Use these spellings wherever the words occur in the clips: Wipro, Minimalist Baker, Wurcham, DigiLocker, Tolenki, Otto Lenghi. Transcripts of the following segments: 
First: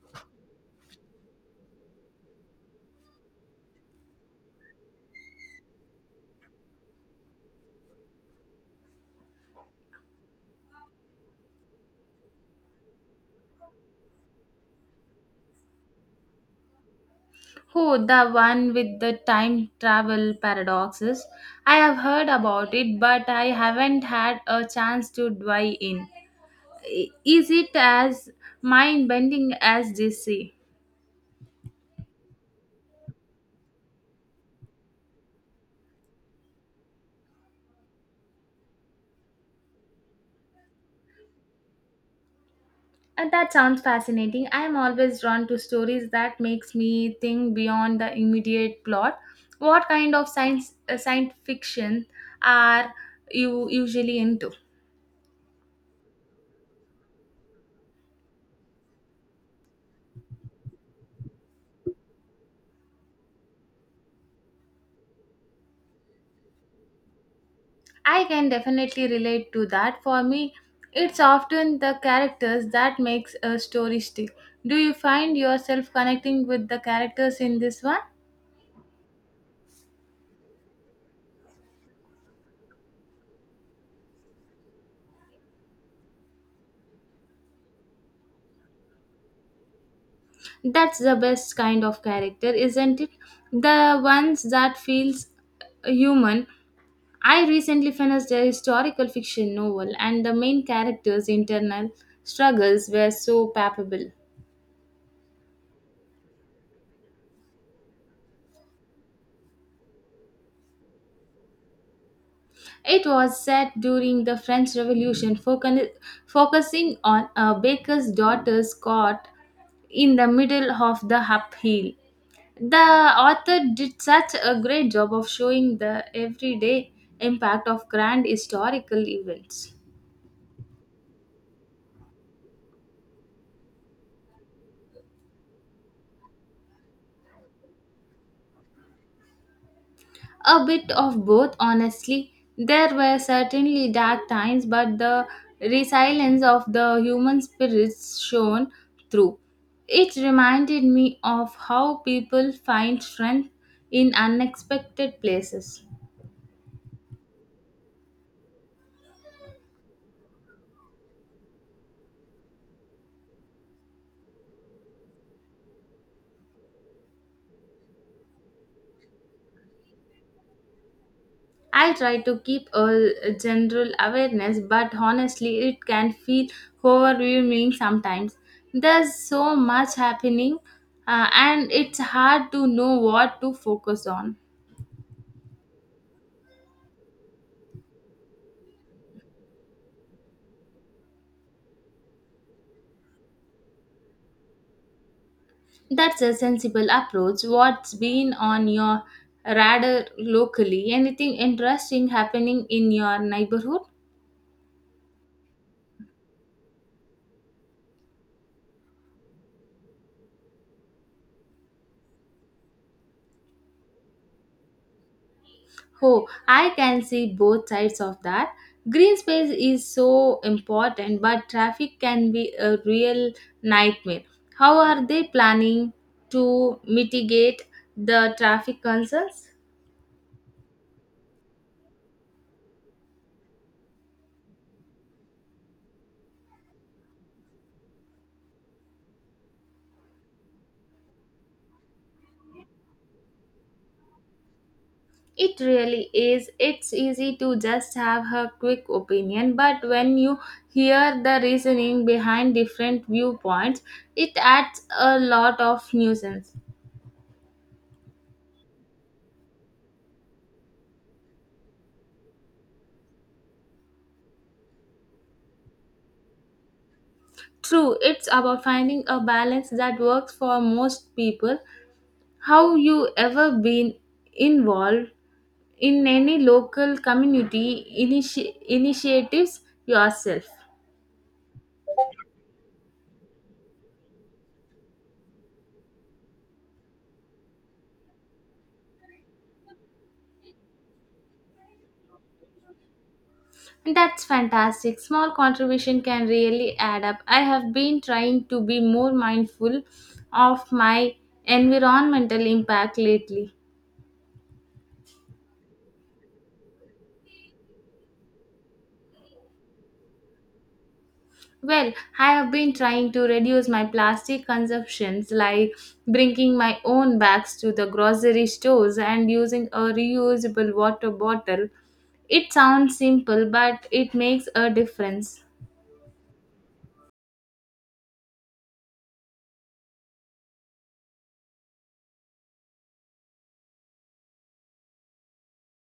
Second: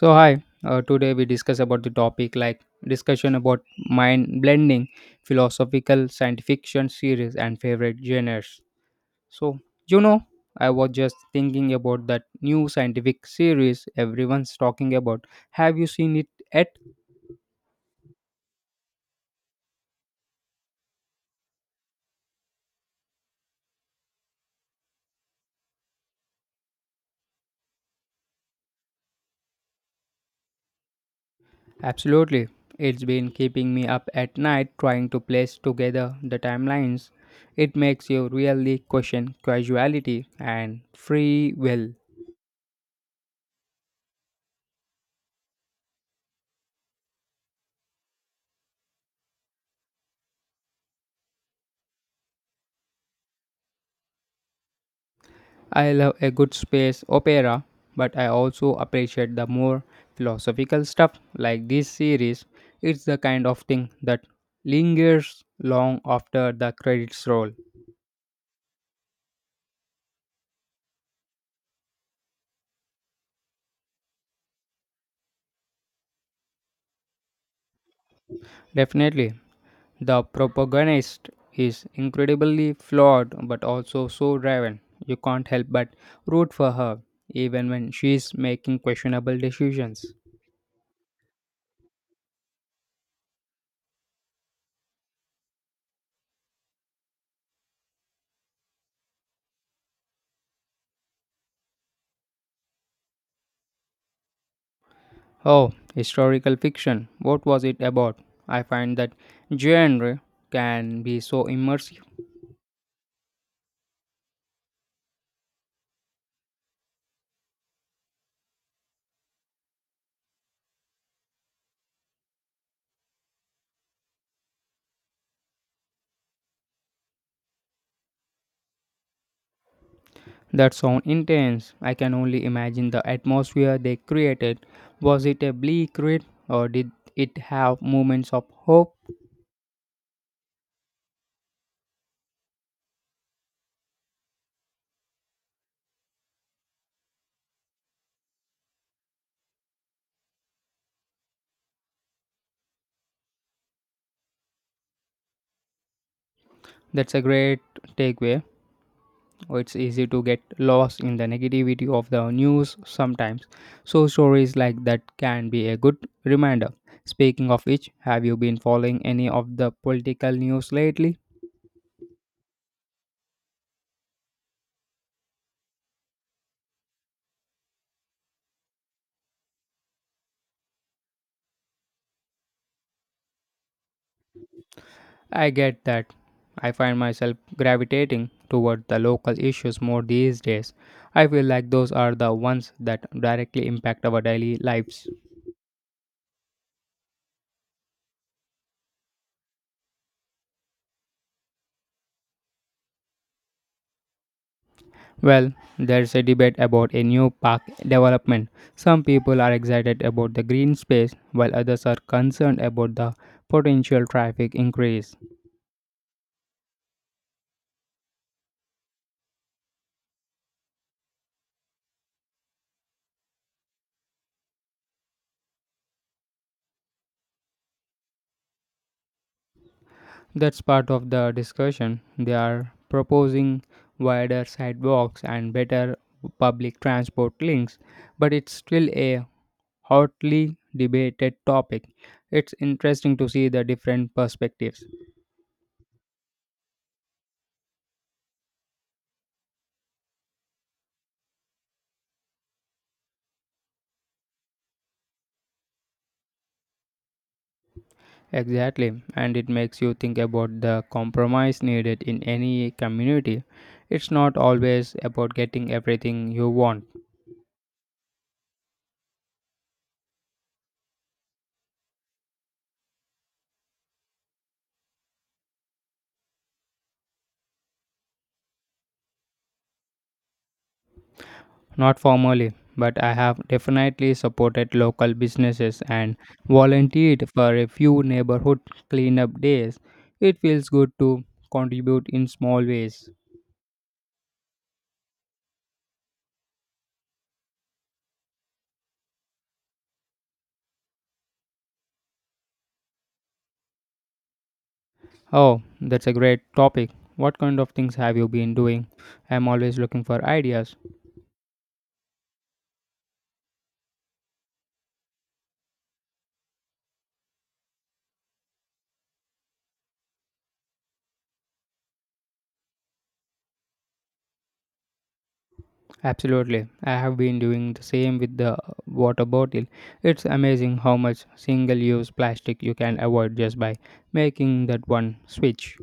So hi, today we discuss about the topic like discussion about mind blending, philosophical science fiction series and favorite genres. So you know, I was just thinking about that new scientific series everyone's talking about. Have you seen it yet? Oh, the one with the time travel paradoxes. I have heard about it, but I haven't had a chance to dive in. Is it as mind bending as they say? Absolutely. It's been keeping me up at night trying to place together the timelines. It makes you really question causality and free will. And that sounds fascinating. I am always drawn to stories that makes me think beyond the immediate plot. What kind of science fiction are you usually into? I love a good space opera, but I also appreciate the more philosophical stuff like this series. It's the kind of thing that lingers long after the credits roll. I can definitely relate to that. For me, it's often the characters that makes a story stick. Do you find yourself connecting with the characters in this one? Definitely, the protagonist is incredibly flawed but also so driven. You can't help but root for her, even when she's making questionable decisions. That's the best kind of character, isn't it? The ones that feels human. I recently finished a historical fiction novel and the main character's internal struggles were so palpable. Oh, historical fiction. What was it about? I find that genre can be so immersive. It was set during the French Revolution, focusing on a baker's daughter's caught in the middle of the upheaval. The author did such a great job of showing the everyday impact of grand historical events. That sound intense. I can only imagine the atmosphere they created. Was it a bleak read or did it have moments of hope? A bit of both, honestly. There were certainly dark times, but the resilience of the human spirits shone through. It reminded me of how people find strength in unexpected places. That's a great takeaway. Oh, it's easy to get lost in the negativity of the news sometimes. So stories like that can be a good reminder. Speaking of which, have you been following any of the political news lately? I try to keep a general awareness, but honestly, it can feel overwhelming sometimes. There's so much happening, and it's hard to know what to focus on. I get that. I find myself gravitating toward the local issues more these days. I feel like those are the ones that directly impact our daily lives. That's a sensible approach. What's been on your radar locally? Anything interesting happening in your neighborhood? Well, there's a debate about a new park development. Some people are excited about the green space, while others are concerned about the potential traffic increase. Oh, I can see both sides of that. Green space is so important, but traffic can be a real nightmare. How are they planning to mitigate the traffic concerns? That's part of the discussion. They are proposing wider sidewalks and better public transport links, but it's still a hotly debated topic. It's interesting to see the different perspectives. It really is. It's easy to just have her quick opinion, but when you hear the reasoning behind different viewpoints, it adds a lot of nuisance. Exactly, and it makes you think about the compromise needed in any community. It's not always about getting everything you want, True, it's about finding a balance that works for most people. How you ever been involved in any local community initiatives yourself? not formally, but I have definitely supported local businesses and volunteered for a few neighborhood cleanup days. It feels good to contribute in small ways. That's fantastic. Small contribution can really add up. I have been trying to be more mindful of my environmental impact lately. Oh, that's a great topic. What kind of things have you been doing? I'm always looking for ideas. Well, I have been trying to reduce my plastic consumptions like bringing my own bags to the grocery stores and using a reusable water bottle. It sounds simple, but it makes a difference. Absolutely. I have been doing the same with the water bottle. It's amazing how much single use plastic you can avoid just by making that one switch.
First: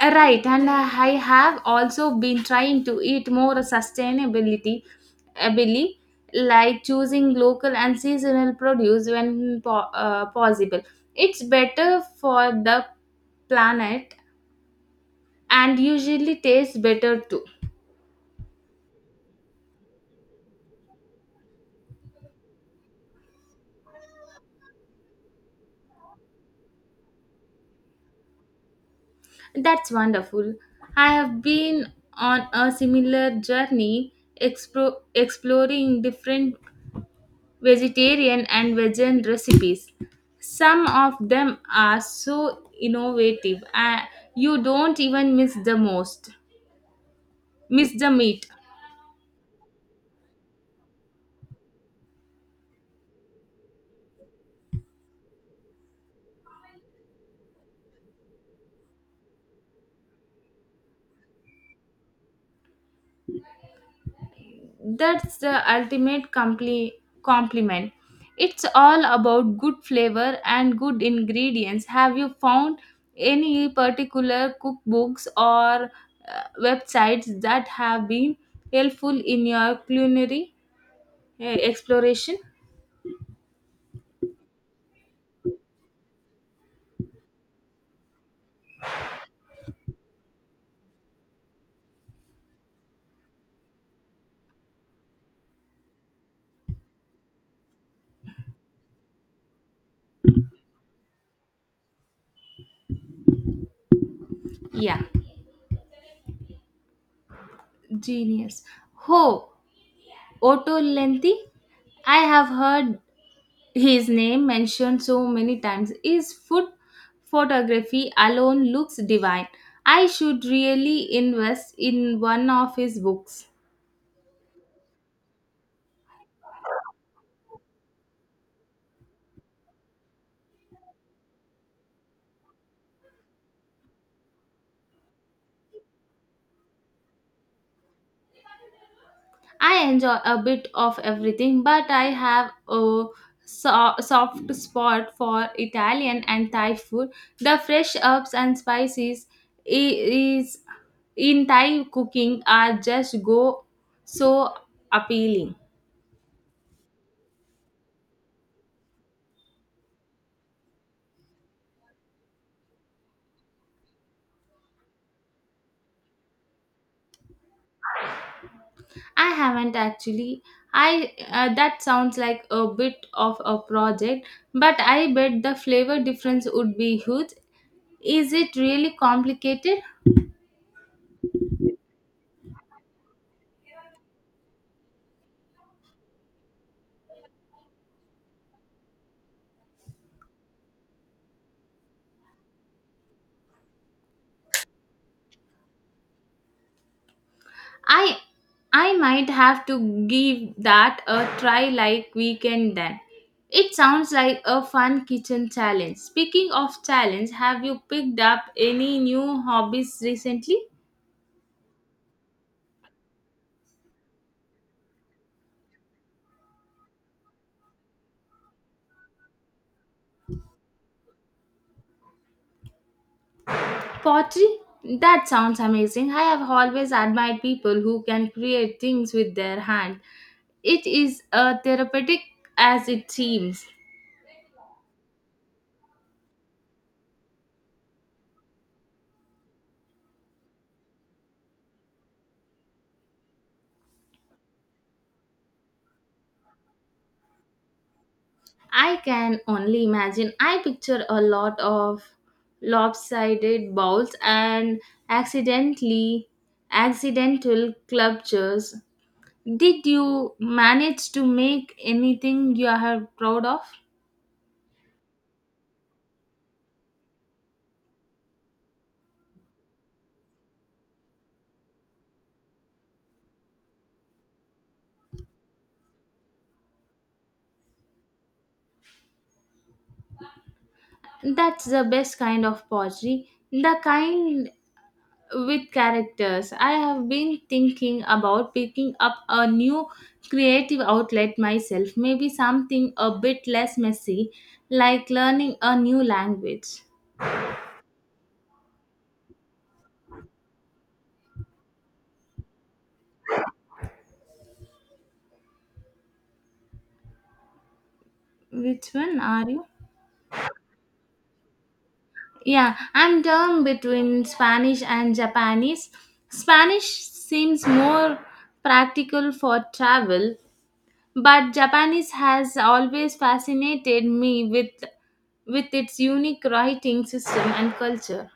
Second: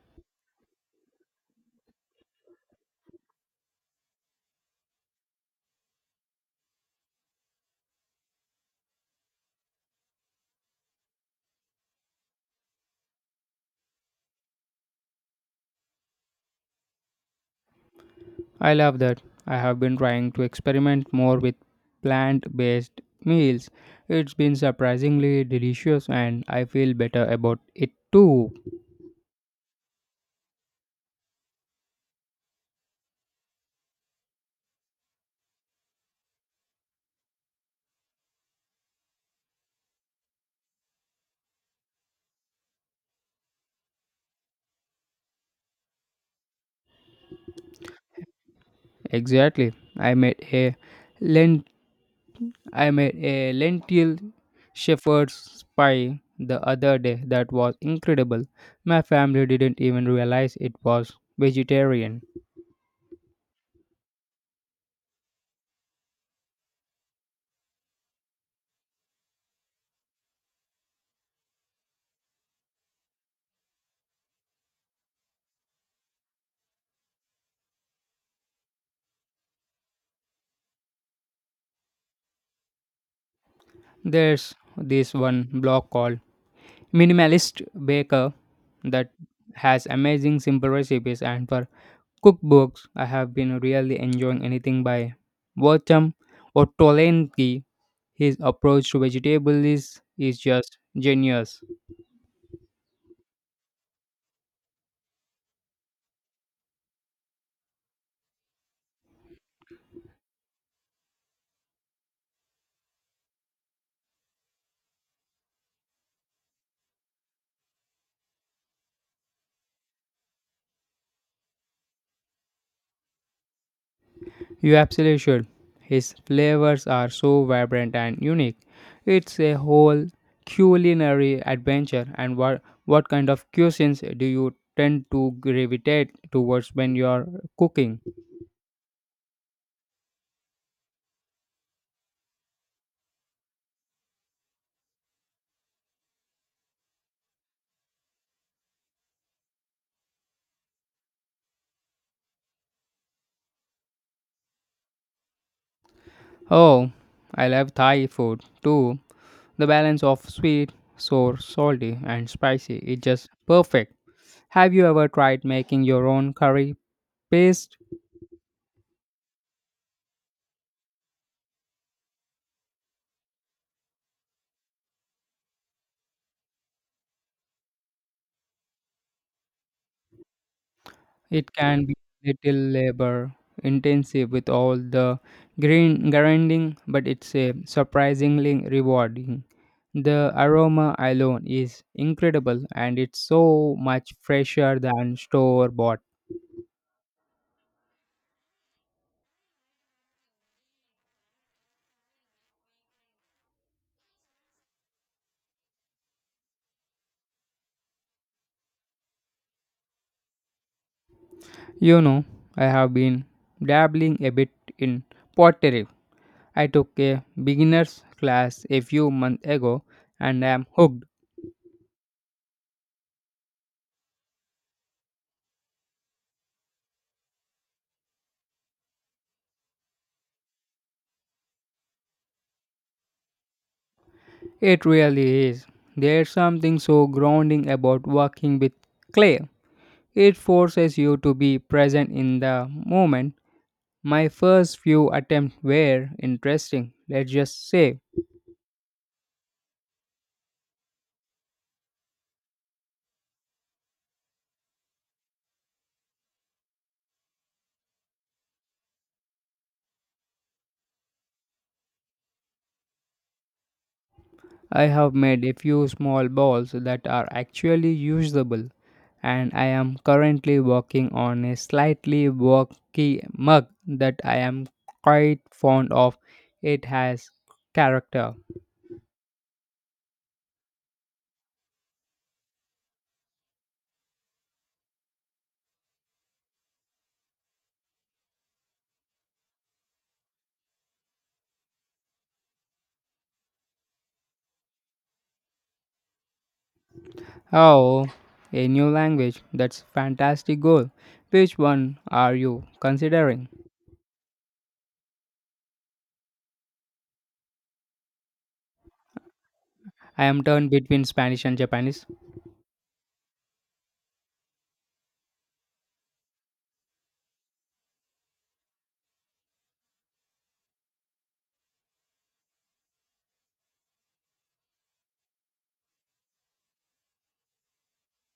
Right, and I have also been trying to eat more sustainability, ably, like choosing local and seasonal produce when possible. It's better for the planet and usually tastes better too. I love that. I have been trying to experiment more with plant based meals. It's been surprisingly delicious and I feel better about it too. That's wonderful. I have been on a similar journey, exploring different vegetarian and vegan recipes. Some of them are so innovative, you don't even miss the meat. Exactly. I made a lentil shepherd's pie the other day that was incredible. My family didn't even realize it was vegetarian. That's the ultimate compliment. It's all about good flavor and good ingredients. Have you found any particular cookbooks or websites that have been helpful in your culinary exploration? There's this one blog called Minimalist Baker that has amazing simple recipes, and for cookbooks I have been really enjoying anything by Wurcham or Tolenki. His approach to vegetables is just genius. Yeah, genius. Oh, Otto Lenghi? I have heard his name mentioned so many times. His food photography alone looks divine. I should really invest in one of his books. You absolutely should. His flavors are so vibrant and unique. It's a whole culinary adventure. And what kind of cuisines do you tend to gravitate towards when you're cooking? I enjoy a bit of everything, but I have a soft spot for Italian and Thai food. The fresh herbs and spices is in Thai cooking are just go so appealing. Oh, I love Thai food too. The balance of sweet, sour, salty, and spicy is just perfect. Have you ever tried making your own curry paste? I haven't actually. I That sounds like a bit of a project, but I bet the flavor difference would be huge. Is it really complicated? It can be little labor intensive with all the green grinding, but it's a surprisingly rewarding. The aroma alone is incredible and it's so much fresher than store bought. I I might have to give that a try like weekend then. It sounds like a fun kitchen challenge. Speaking of challenge, have you picked up any new hobbies recently? You know, I have been dabbling a bit in pottery. I took a beginner's class a few months ago and am hooked. Pottery? That sounds amazing. I have always admired people who can create things with their hand. It is a therapeutic as it seems. It really is. There's something so grounding about working with clay. It forces you to be present in the moment. My first few attempts were interesting, let's just say. I can only imagine. I picture a lot of lopsided bowls and accidentally accidental clutches. Did you manage to make anything you are proud of? I have made a few small balls that are actually usable, and I am currently working on a slightly wonky mug that I am quite fond of. It has character. That's the best kind of pottery, the kind with characters. I have been thinking about picking up a new creative outlet myself, maybe something a bit less messy, like learning a new language. Oh, a new language. That's fantastic goal. Which one are you considering? Which one are you? I am turned between Spanish and Japanese. Yeah, I'm torn between Spanish and Japanese. Spanish seems more practical for travel, but Japanese has always fascinated me with its unique writing system and culture.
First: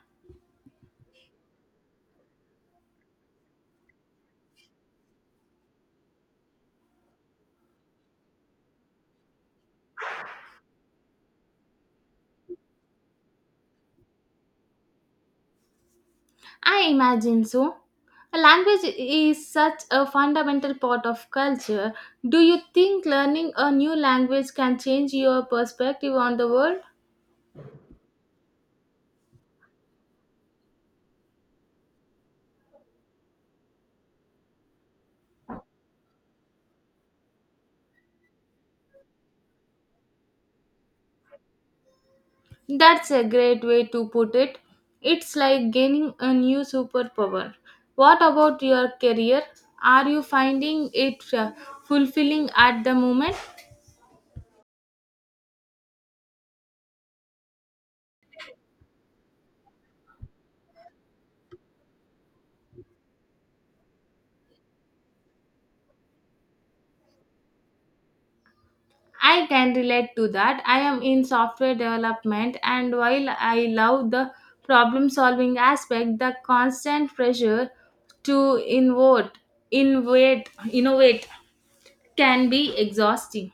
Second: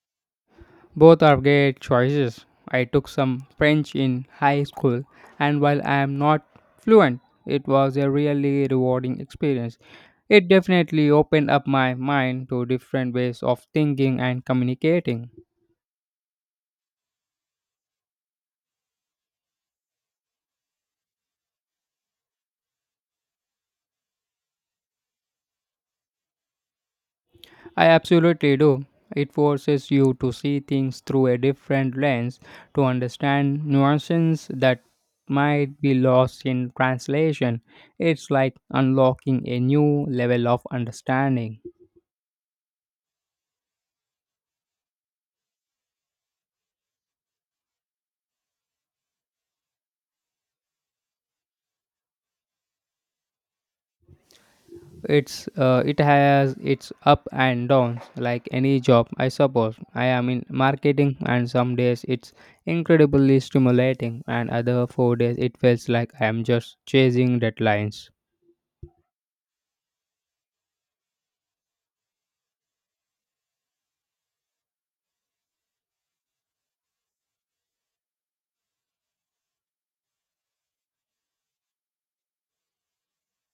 Both are great choices. I took some French in high school, and while I am not fluent, it was a really rewarding experience. It definitely opened up my mind to different ways of thinking and communicating. I imagine so. A language is such a fundamental part of culture. Do you think learning a new language can change your perspective on the world? I absolutely do. It forces you to see things through a different lens, to understand nuances that might be lost in translation. It's like unlocking a new level of understanding. That's a great way to put it. It's like gaining a new superpower. What about your career? Are you finding it fulfilling at the moment? It has its up and downs like any job, I suppose. I am in marketing, and some days it's incredibly stimulating, and other 4 days it feels like I am just chasing deadlines. I can relate to that. I am in software development, and while I love the problem solving aspect, the constant pressure to innovate can be exhausting.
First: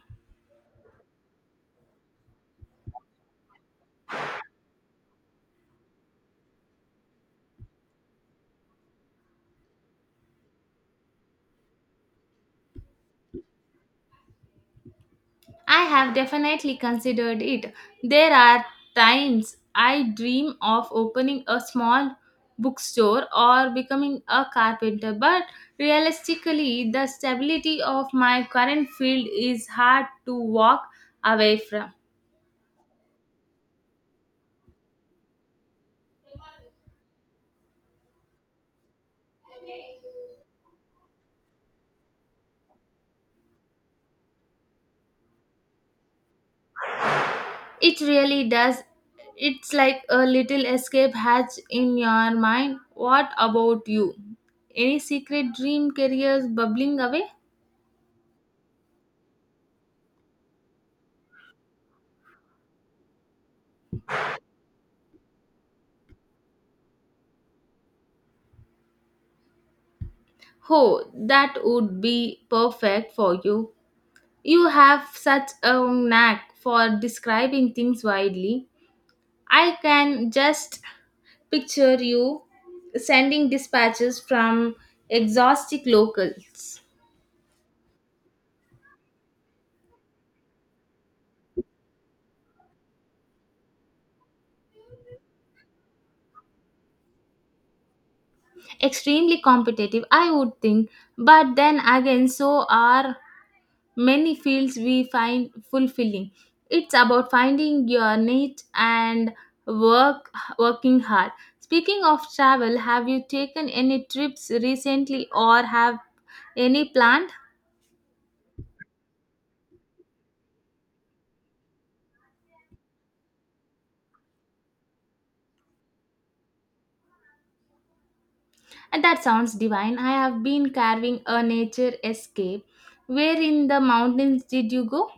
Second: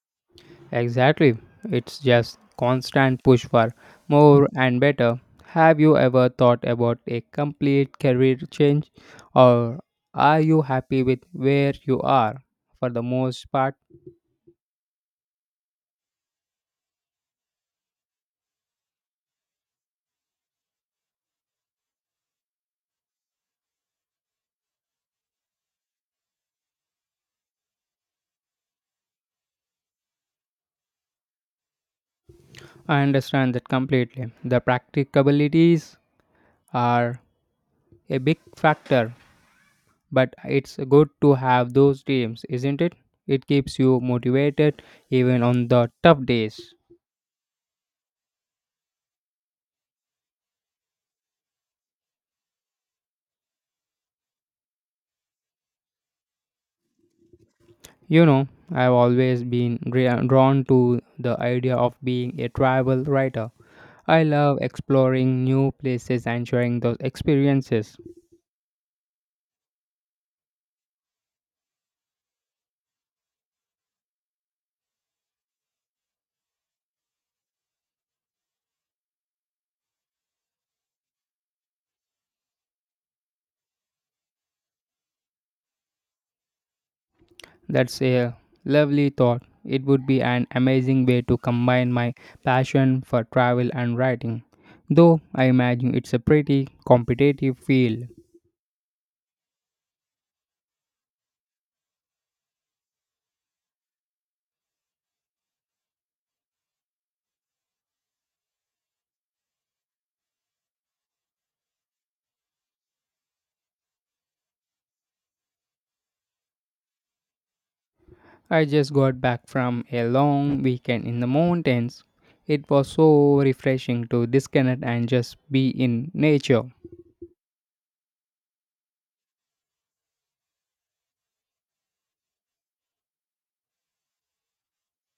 Exactly. It's just constant push for more and better. Have you ever thought about a complete career change, or are you happy with where you are for the most part? I have definitely considered it. There are times I dream of opening a small bookstore or becoming a carpenter, but realistically, the stability of my current field is hard to walk away from. I understand that completely. The practicabilities are a big factor, but it's good to have those dreams, isn't it? It keeps you motivated even on the tough days. It really does. It's like a little escape hatch in your mind. What about you? Any secret dream careers bubbling away? You know, I've always been drawn to the idea of being a travel writer. I love exploring new places and sharing those experiences. Oh, that would be perfect for you. You have such a knack for describing things widely. I can just picture you sending dispatches from exhaustic locals. That's a lovely thought. It would be an amazing way to combine my passion for travel and writing. Though I imagine it's a pretty competitive field. Extremely competitive, I would think, but then again, so are many fields we find fulfilling. It's about finding your niche and work working hard. Speaking of travel, have you taken any trips recently or have any planned? I just got back from a long weekend in the mountains. It was so refreshing to disconnect and just be in nature. And that sounds divine. I have been carving a nature escape. Where in the mountains did you go?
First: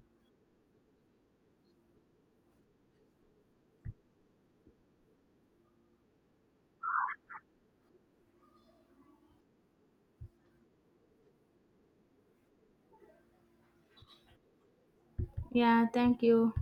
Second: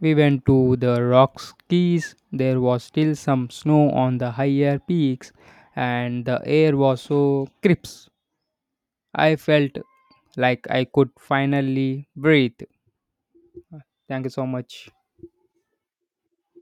We went to the Rockies. There was still some snow on the higher peaks, and the air was so crisp. I felt like I could finally breathe. Thank you so much. Yeah, thank you.